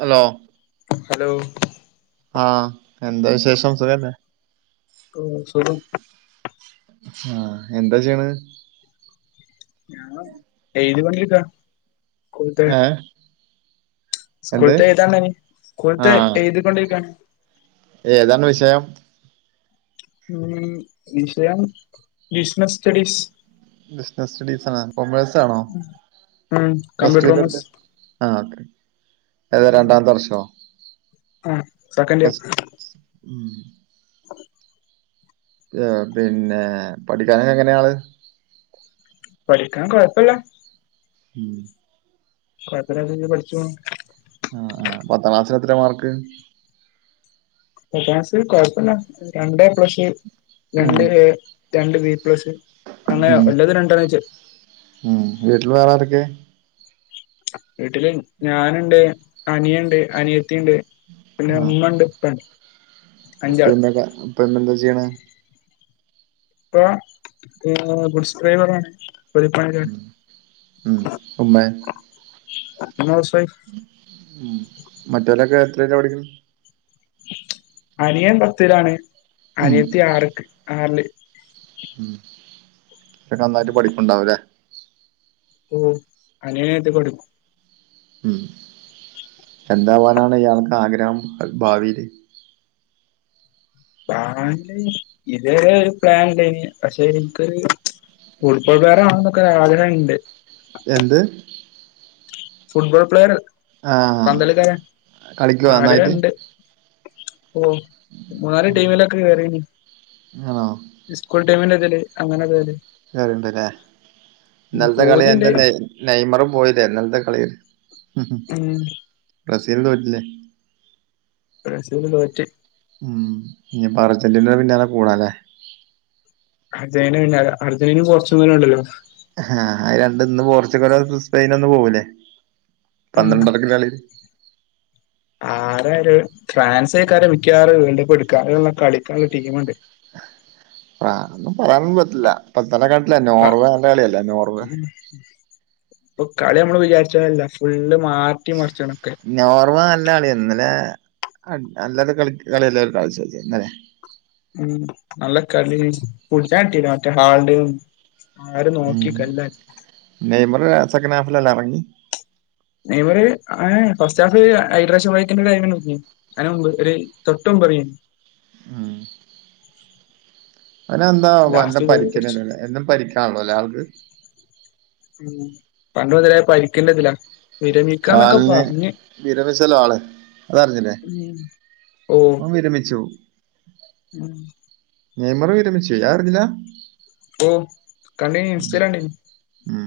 Hello hello. ആഹ് എന്താ വിശേഷം സുഖല്ലേ? ഓഹ് സുഖം. ആഹ് എന്താ ചെയ്യണ്? ഞാൻ [unintelligible] പണിയെടുക്കാ ഏഹ്. എന്ത് സ്കൂൾത്തെ എഴുതാണ്ടയ്നി സ്കൂൾത്തെ എഴുതിക്കൊണ്ടിരിക്കാണ്. ഓ ഏതാണ് വിഷയം ഉം വിഷയം ബിസ്നസ് സ്റ്റഡീസ്. ബിസിനസ്സ് സ്റ്റഡീസ് ആഹ് കൊമേഴ്സാണോ ഉം കമ്പ്യൂട്ടർ പ്ലസ്സ്ടു ടത്തെ. കോമേഴ്സ് ആഹ് അഹ് രണ്ടാംതെർഷോ? ആഹ് സെക്കന്റിയൊ ഉം [inaudible] ആഹ് പിന്നെ പഠിക്കാനെങ്ങനെയാള് പഠിക്കാൻ കൊഴപ്പല്ല ഉം കൊഴപ്പല്ലാത്ത രീതി പഠിച്ചു പോകുന്നു ആഹ് ആഹ് പത്താക്ലാസ്സിലെത്രയാ മാർക്ക് പത്താം ക്ലാസി കൊഴപ്പല്ല രണ്ടെപ്ലസ് ഉം രണ്ട് എ രണ്ട് ബി പ്ലസ് അങ്ങനെ ഉം ഉള്ളത് രണ്ടണ്ണം വെച്ച ഉം വീട്ടില് വേറാരൊക്കെ വീട്ടില് ഞാന്ണ്ട്, അനിയണ്ട്, അനിയത്തിണ്ട് പിന്നെമ്മണ്ട് ഉപ്പണ്ട് അഞ്ചാള് ഉപ്പിമ്മക്കൊ ഉപ്പമ്മേം ന്താ ചെയ്യണേ ഉപ്പ ഏഹ് ഗുഡ്സ് ഡ്രൈവറാണ് ഉം ഉം ഉമ്മേ [unintelligible] ഉം മറ്റേലൊക്കെ എത്രെയില പഠിക്കണെ അനിയൻ പത്തിലാണ് ഉം അനിയത്തി ആറ്ക്ക് ആറില് ഉം അവരൊക്കെ നന്നായിട്ട് പഠിക്ണ്ടാവല്ലേ ഉം അനിയൻ അനിയത്യൊക്കെ പടിക്കും ഉം എന്താവാനാണ് ഇയാൾക്കാഗ്രഹം ഭാവീല് പ്ലാന് ഇതേവരെ ഒര് പ്ലാൻ ണ്ടായിന് പക്ഷെ എനിക്ക് ഫുട് ബോൾ പ്ലയർ ആവണോന്നൊക്കെ ഒരാഗ്രഹണ്ട് എന്ത് ഫുട്ബോൾ പ്ലെയറ് ആഹ് പന്തളിക്കാരൻ കളിക്കോ നന്നായിട്ട് ആഗ്രഹണ്ട് ഓ വേറി ടീമിലൊക്കെ കേറീനി ആഹ് സ്കൂൾ ടൈമിന്റിതില് അങ്ങനെ തില് കേറിണ്ടില്ലേ പൂതിണ്ട് നൈമറ് പോയില്ലേ ഇന്നൽത്തെ കളീല് ഉം ബ്രസീല് തോറ്റില്ലേ ബ്രസീല് തോറ്റ് ഉം ഇനിപ്പ അർജന്റീന പിന്നാലേ കൂടാലേ അർജന്റ പിന്നാലെ അർജന്റീനേം പോർച്ചുഗലും ഇണ്ടല്ലോ ആഹ് അയിരണ്ടിന്ന് പോർച്ചുഗലോ സ്പെയിനോ ഇന്ന് പോവൂല്ലേ ഉം പന്ത്രണ്ടരക്കുള്ള കളീല് [unintelligible] ഫ്രാൻസായ്‌ക്കാരം മിക്കാറൂം വീണ്ടിപ്പെടുക്കാനും അയ് കളിക്കാനുള്ള ടീമ്ണ്ട് അതൊന്നും പറയാൻന്നും പറ്റില്ല പ്പത്തന്നെ കണ്ടില്ലേ ആ നോർവേ നല്ല കളിയല്ലേ നോർവേ ഉം ഇപ്പൊ കളി നമ്മള് വിചാരിച്ചപോലെയല്ല ഫുള്ള് മാറ്റി മറിച്ചൊണെക്കെ നോർവേ നല്ല കളിയാര്ന്ന് ഇന്നലെ അല്ലാതെ കളി കളിയല്ലേഓര് കളിച്ച് വെച്ച ഇന്നലെ ഉം നല്ല കളി [unintelligible] മറ്റേ ഹാൾഡ് ആരു നോക്കി കല്ലാൻ നെയ്മറ് സെക്കൻഡ് ഹാഫിൽ അല്ലേ ഇറങ്ങി നെയ്മറ് ആഹ് ഫസ്റ്റ് ഹാഫ് ഹൈഡ്രെഷൻ വക്കിന്റെ ടൈമിൽ [unintelligible] അതിന് മുമ്പ് ഒരു തൊട്ടു മുമ്പ് എറിയും ഉം അതിനെന്താ വല്ല ലാസ്റ്റ് ഗോൾ അടിച്ചു പരിക്കനല്ലേ എന്നും പരിക്കാണല്ലോ അല്ലേ ആൾക്ക് ഉം പണ്ട് മുതലേ പരിക്കിന്റിതിലാ കാലിന് വിരമിച്ചല്ലോ ആള് അതറിഞ്ഞില്ലേ ഉം ഓ അവൻ വിരമിച്ചോ ഉം നെയ്മറ് വിരമിച്ചു അ അറിഞ്ഞില്ല ഉം കണ്ടിന്നു ഇൻസ്റ്റയില് കണ്ടിന്നു ഉം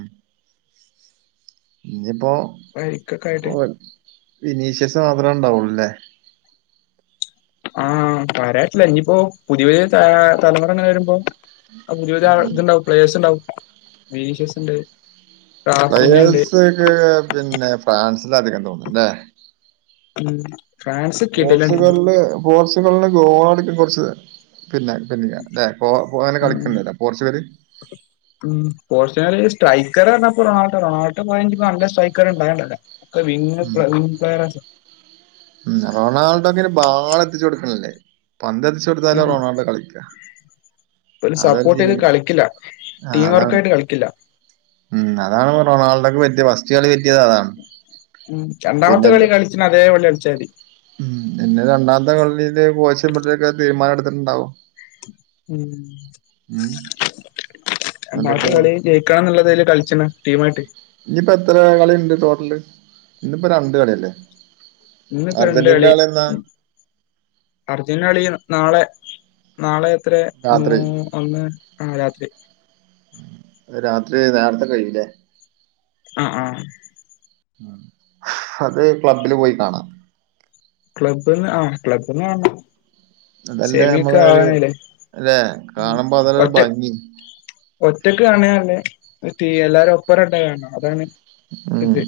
ഇനിയിപ്പോ പരിക്കൊക്കെ ആയിട്ട് വിനീഷ്യസ് മാത്രണ്ടാവുള്ളൂല്ലേ ആഹ് പറയറ്റുല്ല ഇനിയിപ്പോ പുതിയ പുതിയ ത തലമുറങ്ങനെ വരുമ്പോ ആഹ് പുതിയ പുതിയ ആഹ് തുണ്ടാവും പ്ലേയേഴസ് ണ്ടാവും വിനീഷ്യസ്സ്ണ്ട് പ്ലയേഴസ് ക്കെ പിന്നെ ഫ്രാൻസിലാ അധികം തോന്നുംല്ലേ ഉം ഫ്രാൻസ് കിടിലൻ ടീമാ പോർച്ചുഗലില് പോർച്ചുഗലിന് ഗോളടിക്കൻ കുറച്ച് പിന്നെ ലിക്കുന്നില്ല ന്ന അല്ലെ പോ അങ്ങനെ ഉം കളിക്കുന്നില്ല പോർച്ചുഗല് ഉം പോർച്ചുഗല് സ്ട്രൈക്കറ [unintelligible] [unintelligible] നല്ല സ്ട്രൈക്കർ [unintelligible] വി്ന് ഉം. വിൻസ് പ്ലയെർസ ഉം റൊണാൾഡോക്കെനെ ബാളു എത്തിച്ചു കൊടുക്കണല്ലേ പന്ത് എത്തിച്ചു ടുത്താല ഉം റൊണാൾഡോ കളിക്ക ഓല് അതാ സപ്പോർട്ട് ചെയ്ത് ചെയ്യണ് കളിക്കില്ല ആ ടീം അതാണ് വർക്കായിട്ട് കളിക്കില്ല ഉം അതാണ് ഇ റൊണാൾഡോ ഒക്കെ പറ്റിയത് ഫസ്റ്റ് കളി പറ്റിയത് അതാണ് ഉം രണ്ടാമത്തെ പിന്നെ കളി ഇപ്പൊ കളിച്ച അതേ പോലെ കളിച്ചാ മതി ഉം പിന്നെ രണ്ടാമത്തെ കളിയില് കോശട്ടൊക്കെ തീരുമാനം എടുത്തിട്ടുണ്ടാവും ഉം ഉം എന്നിട്ടെന്താ രണ്ടാമത്തെ കളി ജയിക്കണം ന്നുള്ളതില് കളിച്ചണ് ടീമായിട്ട് നിപ്പോ എത്ര കളിണ്ട് ടോട്ടല് ഇന്നിപ്പോ രണ്ട് കളിയല്ലേ അർജന്റീനേടെ കളിയെന്നാ അർജന്റീനേടേ കളി നാളെ നാളെ എത്ര രാത്രി മൂ- ഒന്ന് ആഹ് രാത്രി രാത്രി നേരത്തെ കഴിയുല്ലേ ആഹ് ആഹ് അത് ക്ലബ്ബില് പോയി കാണാം ക്ലബ്ബ്ന്ന് ആഹ് ക്ലബ്ബ്ന്ന് കാണണം അതല്ലേ സെമിയൊക്കെ നമ്മളെ ഒരു ആകാനായില്ലേ അല്ലേ കാണുമ്പോ അതല്ലേ ഒരു ഒറ്റ ഭംഗി ഒറ്റക്ക് കാണണേ നല്ല എല്ലാരും ഒപ്പറട്ട കാണണം അതാണ് ഉം ഇത്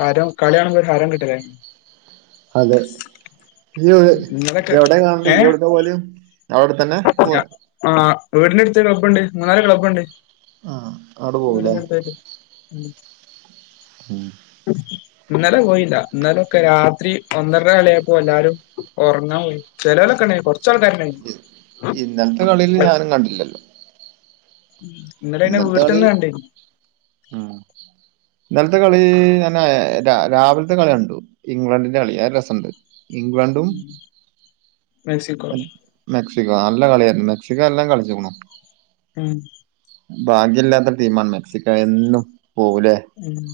ഹരം കളിയാണുമ്പോ ഒരു ഹരം കിട്ടലേ അതെ ഇയ്യ് ഇന്നലൊക്കെ ഇയ്യ് എവിടെ കാണല് ഏ ഇയ്യ് എവിടക്ക പോവല് അവിടെത്തന്നെ പോവുവാ ആഹ് വീടിന്റെ അടുത്ത് ക്ലബ്ബുണ്ട് മൂന്നാല് ക്ലബ്ബുണ്ട് ആഹ് അവിടെ പോവുലേ വീടിനടുത്തായിട്ട് ഉം ഇന്നലെ പോയില്ല ഇന്നലെ ഒക്കെ രാത്രി ഒന്നരൻ്റെ കളിയായപ്പോ എല്ലാരും ഒറങ്ങാൻ പോയി ചെലോലൊക്കെ ണ്ടായിന്ന് കൊറച്ചാൾക്കാരണ്ടായി ന്ന് ഇന്നലത്തെ കളിയിൽ ഞാനും കണ്ടില്ലല്ലോ ഉം ഇന്നൽത്തെ കളി ഉം ഇന്നലത്തെ കളി ഞാ നാ ര രാ രാവിലത്തെ കളി കണ്ടു ഇംഗ്ലണ്ടിന്റെ കളി അത് രസണ്ട് ഇംഗ്ലണ്ട് ടും മെക്സിക്കോ മെക്സിക്കോ നല്ല കളിയായിരുന്നു മെക്സിക്കോ നല്ലം കളിച്ചക്കുണു ഉം ഭാഗ്യല്ലാത്ത ടീമാ മെക്സിക്കോ എന്നും പോവും ല്ലെ ഉം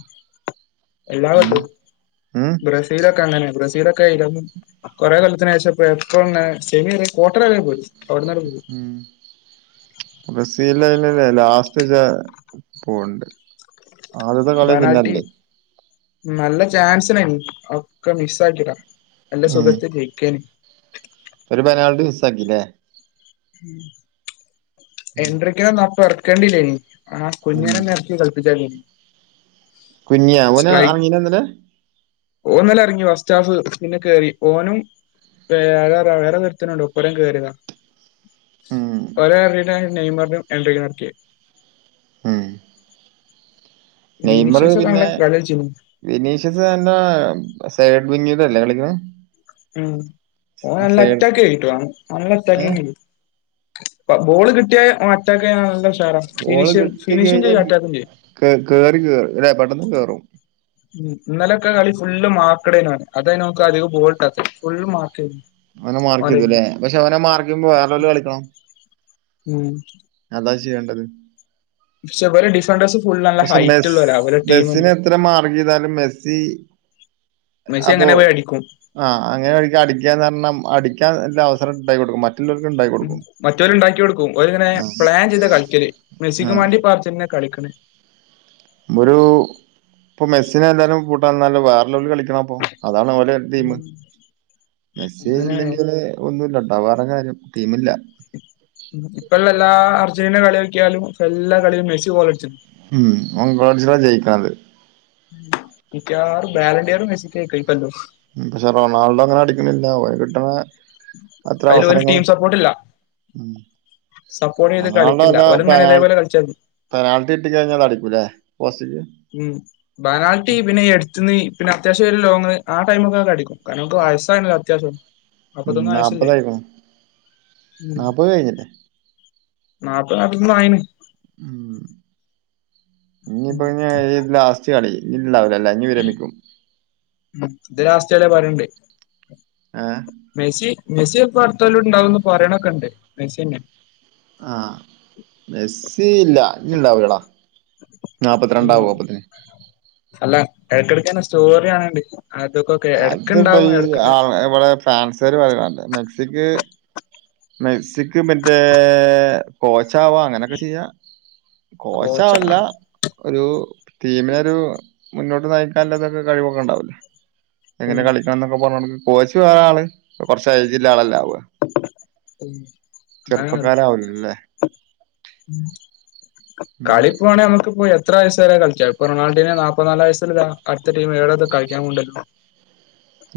എല്ലാ കൊല്ലം ഉം ബ്രസീലൊക്കെ അങ്ങനെ ബ്രസീലൊക്കെ ക്ക യി കൊറെ കൊല്ലത്തിനേഷം പ്പ എപ്പോഴും സെമി രെ ക്വാർട്ടർ രെ പോയി അവിടന്നാണ്ട് പോവു ബ്രസീലല്ലേ ലാസ്റ്റ്ച്ച പോണ്ട് ബനാൽട്ടി നല്ല ചാൻസിയായിന്നു ഒക്കെ മിസ് ആകിടാ നല്ല ഉം സുഖത്തി ജയിക്കെന്ന് ഒരു പെനാൾട്ടി മിസ്സാക്കില്ലേ ഉം [inaudible] എട്രക്കിനെ അപ്പ ഇറക്കേണ്ടിലെന്ന് ആ ഉം കുഞ്ഞനന്നെ ഇറക്കി കളിപ്പിച്ചാതിയർന്ന് കുഞ്ഞിയ ഓന് എറങ്ങീന്ന ഇന്നല്ലെ ഓന് ഇന്നലെ ഇങ്ങി ഫസ്റ്റ് ഹാഫ് പിന്നെ കേറി ഓനും- വേറെ വേറെ ഒരുത്തനുണ്ട് ഇപ്പരം കേറി വാ ഉം ഓര് എറങ്ങിട്ടാ നെയ്മറിനേയും ഇന്ദ്രിക്കി [unintelligible] നെ എറക്കിയത് ഉം വിനിഷസൊക്കെ നല്ല കളി കളി വെച്ചെനു വിനീഷസ് എന്തുവാ സൈഡ് വിങ്ങിലല്ലേ കളിക്ക്ണ് ഉം ഓൻ നല്ല അറ്റാക്കയിന് ട്ടോ നല്ല ഏ അറ്റാക്കിങ് ആയിന്നു ബോള് കിട്ടിയാ ഓന് അറ്റാക്ക് ചെയ്യാൻ നല്ല ഉഷാറാ ബോള് ഫിനിഷും കിട്ടി ഫിനിഷും കഴിഞ്ഞാ ചെയ്യും അറ്റാക്കും ചെയ്യും കേ കേറി കേ ല്ലെ പെട്ടെന്ന് കേറും ഉം ഇന്നലൊക്കെ കളി ഫുള്ള് മാർക്കടേന്നു അതേയിന്നു ഒന്ക്ക് അധികം ബോൾ കിട്ടാത്ത് ഫുള്ള് മാർക്കെയിന്നു അവനെ മാർക്ക് ചെയ്തുല്ലേ പക്ഷെ അവനെ മാർക്കെയ്യുമ്പോ വേറെയുള്ളേര് കളിക്കണം ഉം അതാ ചെയ്യേണ്ടത് പക്ഷെ ഇവരെ ഡിഫൻഡേഴ്സ് ഫുള്ള് നല്ല പക്ഷെ ഹൈറ്റ് മെസ് ഉള്ളോരാ ഇവരെ മെസ്സിന ടീമന്നെ എത്ര മാർഗ്യ്താലും മെസ്സി- മെസ്സി അപ്പൊ അങ്ങനെ പോയി അടിക്കും ആഹ് അങ്ങനെ വഴിക്ക് അടിക്കാന്ന് പറഞ്ഞ അടിക്കാൻ നല്ല അവസരം ഇണ്ടായി കൊടുക്കും മറ്റുള്ളോർക്ക് ഇണ്ടാക്കി കൊടുക്കും മറ്റോര് ഉണ്ടാക്കി കൊടുക്കും ഓര് ഇങ്ങനെ ആഹ് പ്ലാൻ ചെയ്താ കളിക്കല് മെസിക്കും ആഹ് വാണ്ടി പാർച്ചെന്നെ കളിക്ക്ണ് ഒരു ഇപ്പൊ മെസ്സിനെ എല്ലാരും കൂട്ടതെ തന്നെ വേരെ ഉള്ളേരു കളിക്കണം അപ്പൊ അതാണ് ഓല് ടീംമ് ഉം മെസ്സി അങ്ങനെയാണ് ഇല്ലെങ്കിൽ ഒന്നുല്ല ട്ടോ വേറെ കാര്യം ടീമില്ല ഇപ്പ എല്ലാ അർജന്റീനനേ കളി നോക്കിയാലും എല്ലാ കളിലും മെസ്സി ഗോൾ അടിച്ചി ഉം ഓൻ ഗോളടിച്ചിട്ടാ ജയിക്കണത് മിക്കവാറും ബാലൻ്റിയർ മെസ്സിക്ക് പോയി കളിക്കലോ പക്ഷെ റൊണാൾഡോ അങ്ങനെ അടിക്കണില്ല അവര് കിട്ടണ അത്ര അയില് ഓല് ടീം അവസരങ്ങളും സപ്പോർട്ട് ഇല്ല ഉം സപ്പോർട്ട് ചെയ്ത് കളിക്കില്ല ഓര് ഇങ്ങനെ ഇതേപോലെ കളിച്ചാൽ പെനാൽറ്റി കിട്ടി കഴിഞ്ഞാൽ അടിക്കൂല്ലേ പോസ്റ്റിക്ക് ഉം ബനാൽറ്റി പിന്നെ എടുത്തുന്ന് പിന്നെ അത്യാവശ്യം ഒരു ലോങ് ആ ടൈമൊക്ക അങ്ങോട്ട് അടിക്കും കാരണം ഓന്ക്ക് വയസ്സായല്ലോ അത്യാവശ്യം ഉം നാപ്പത്തൊന്ന് വയസ്സല്ലേ നാല്പത് ആയിനു ഉം നാൽപത് കഴിഞ്ഞില്ലേ നാപ്പത് നാൽപ്പതൊന്ന് ആയിണ് ഉം ഉം ഇനിയിപ്പോ ഇന്നീ ഈ ലാസ്റ്റ് കളി ഇണ്ടാവൂല ഇല്ലേ ഇനി കേറിയാൽ നിക്കും ഇത് ലാസ്റ്റ് വരെ പറയ്ണ്ടെ ആഹ് മെസ്സി മെസ്സി ഇപ്പൊ അടുത്തലുണ്ടാവുന്ന് പറയണക്കെ ഉണ്ട് മെസ്സി തന്നെയാ ആ മെസ്സി ഇല്ല ഇനി ഇണ്ടാവൂലടാ നാല്പ്പത്തി രണ്ടാവും ഉം ഒപ്പത്തിന് അല്ല ഇടക്ക് ഇടക്ക് ഇങ്ങനെ സ്റ്റോറി ആണെണ്ട് അതൊക്കെ ഒക്കെ അത് ഇപ്പ എടക്കിണ്ടാവും ഈ എടക്ക്- ഇവിടെ ഫാൻസാര് പറയൊണ്ട് മെക്സിക്ക്- മെക്സിക് മറ്റേ കോച്ചാവാം അങ്ങനെക്കെ ചെയ്യാം കോച്ചാവല്ല കോച്ചാണോ ഒരു ടിമിന് ഒരു മുന്നോട്ട് നയിക്കാനുള്ളതു കഴിവൊക്കെ ഉണ്ടാവല്ലോ എങ്ങനെ ഉം കളിക്കണം എന്നൊക്കെ പറഞ്ഞൊട്ക്ക് കോച്ച് വേറെ ആള് കൊറച്ച് ഏജ് ഉള്ള ആള് അല്ലേആവുളേ ഉം [inaudible] ചെറുപ്പക്കാല് ആവുല്ല്ലേ ഉം കളി പോണേ നമുക്ക് പോയത് എത്ര വയസ്സ്‌വരെ കളിക്കാ ഇപ്പോ റൊണാൾടെന് നാപ്പ്നാല് വയസ്സുളളില് അടുത്തടീം ഏഴത് കളിക്കാൻ കൊണ്ടല്ലോ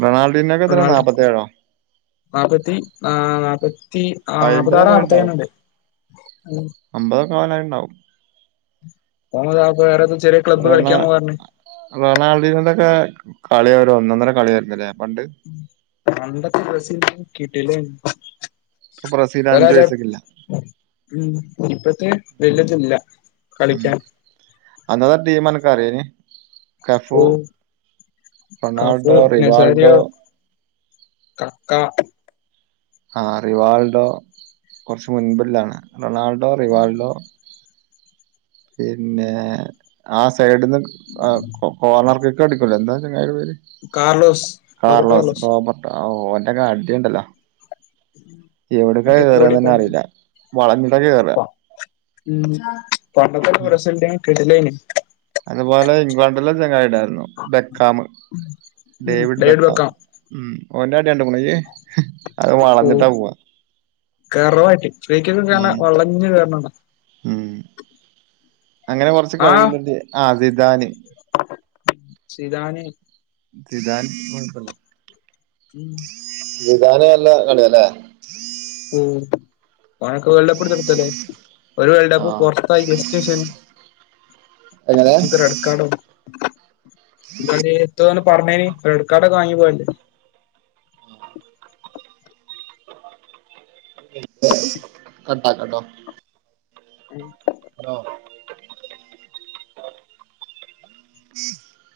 റൊണാൾടിന് ഇപ്പെത്ര നാപ്പത്തേഴോ നാല്പ്പത്തി ആഹ് നാല്പ്പത്തി ആഹ് നാല്പ്പത്തി ആറ് അയ്മ്പതൊക്കെ നാപ്പത്തി ഉണ്ടാവും ഏഴന്ന്ണ്ട് ഉം അമ്പതൊക്കെ വേണേലിണ്ടാവും ആഹ് ഒരാൾക്ക് വേറൊതു ചെറിയ ക്ലബ്ബ് കളിക്കാൻ മൂവാരുന്നു റൊണാൾടെന്ന് ഇതക്കെ കളിയൊരു ഒന്നൊന്നര കളിയായിരുന്നല്ലേ പണ്ട് പണ്ടത്തെ മെസ്സി കിടിലേരുന്നു ഇപ്പ ബ്രാസില് അഞ്ച് പൈസ്സക്കില്ല ഉം ഇപ്പത്തെ വല്തില്ല കളിക്കാൻ [unintelligible] ടീമാണ് [unintelligible] കഫു ഓ Cafu Ronaldo Nazario Rivaldo Kaka ആഹ് റിവാൾഡോ കുറച്ച് മുൻപിളളതാണ് റൊണാൾഡോ റിവാൾഡോ പിന്നെ ആ സൈഡ്ന്ന് കോർണർക്കൊക്കെ അടു എന്നാ ചങ്ങായിടെ പേര് കാർലോസ് റോബർട്ടോ കാർലോസ് റോബർട്ട് ഓന്റെക്കെ അടിണ്ടല്ലോ എവിടക്കെ കേറിയന്ന് അടിപൊളി തന്നെ കളി അറിയുലാ വളഞ്ഞിട്ടൊക്കെ കേറാ ഉം പണ്ടത്തെക്കെ പ്രസിഡന്റ്‌ കിടിലേന് അതുപോലെ ഇംഗ്ലണ്ടിലെ ചങ്ങായിണ്ടാരുന്നു ബെക്കാമ് ഡേവിഡ് ബെക്കാം ഉം ഓന്റൊ അടികണ്ട്മുണിയ് അത് വളഞ്ഞിട്ടാ പോവാ കർവ്വായിട്ട് ഫേക്കീന്ന് ഉം നല്ല വളഞ്ഞ് കേറണണ്ട ഉം അങ്ങനെ കൊറച്ച് കഴിവില്ലിണ്ടെ ആഹ് അത് സിതാന് ചിതാനെ ചിതാൻ കൊട്ക്കണം [inaudible] നിദാന് നല്ലാ കളിയാല്ലേ ഉം ഓണൊക്കെ വേൾഡ് കപ്പ് [unintelligible] നിർത്തല്ലേ ഒരു വേൾഡ് കപ്പ് ആഹ് പുറത്തായി ജസ്റ്റ് മിസ്സിന് എങ്ങനെ ക്കാടോ ഇതാനേ എത്തോന്ന് പറഞ്ഞേന് റെഡ് കാർഡ് വാങ്ങി പോയല്ലേ കട്ടാക്കട്ടോ ഉം [unintelligible] [inaudible]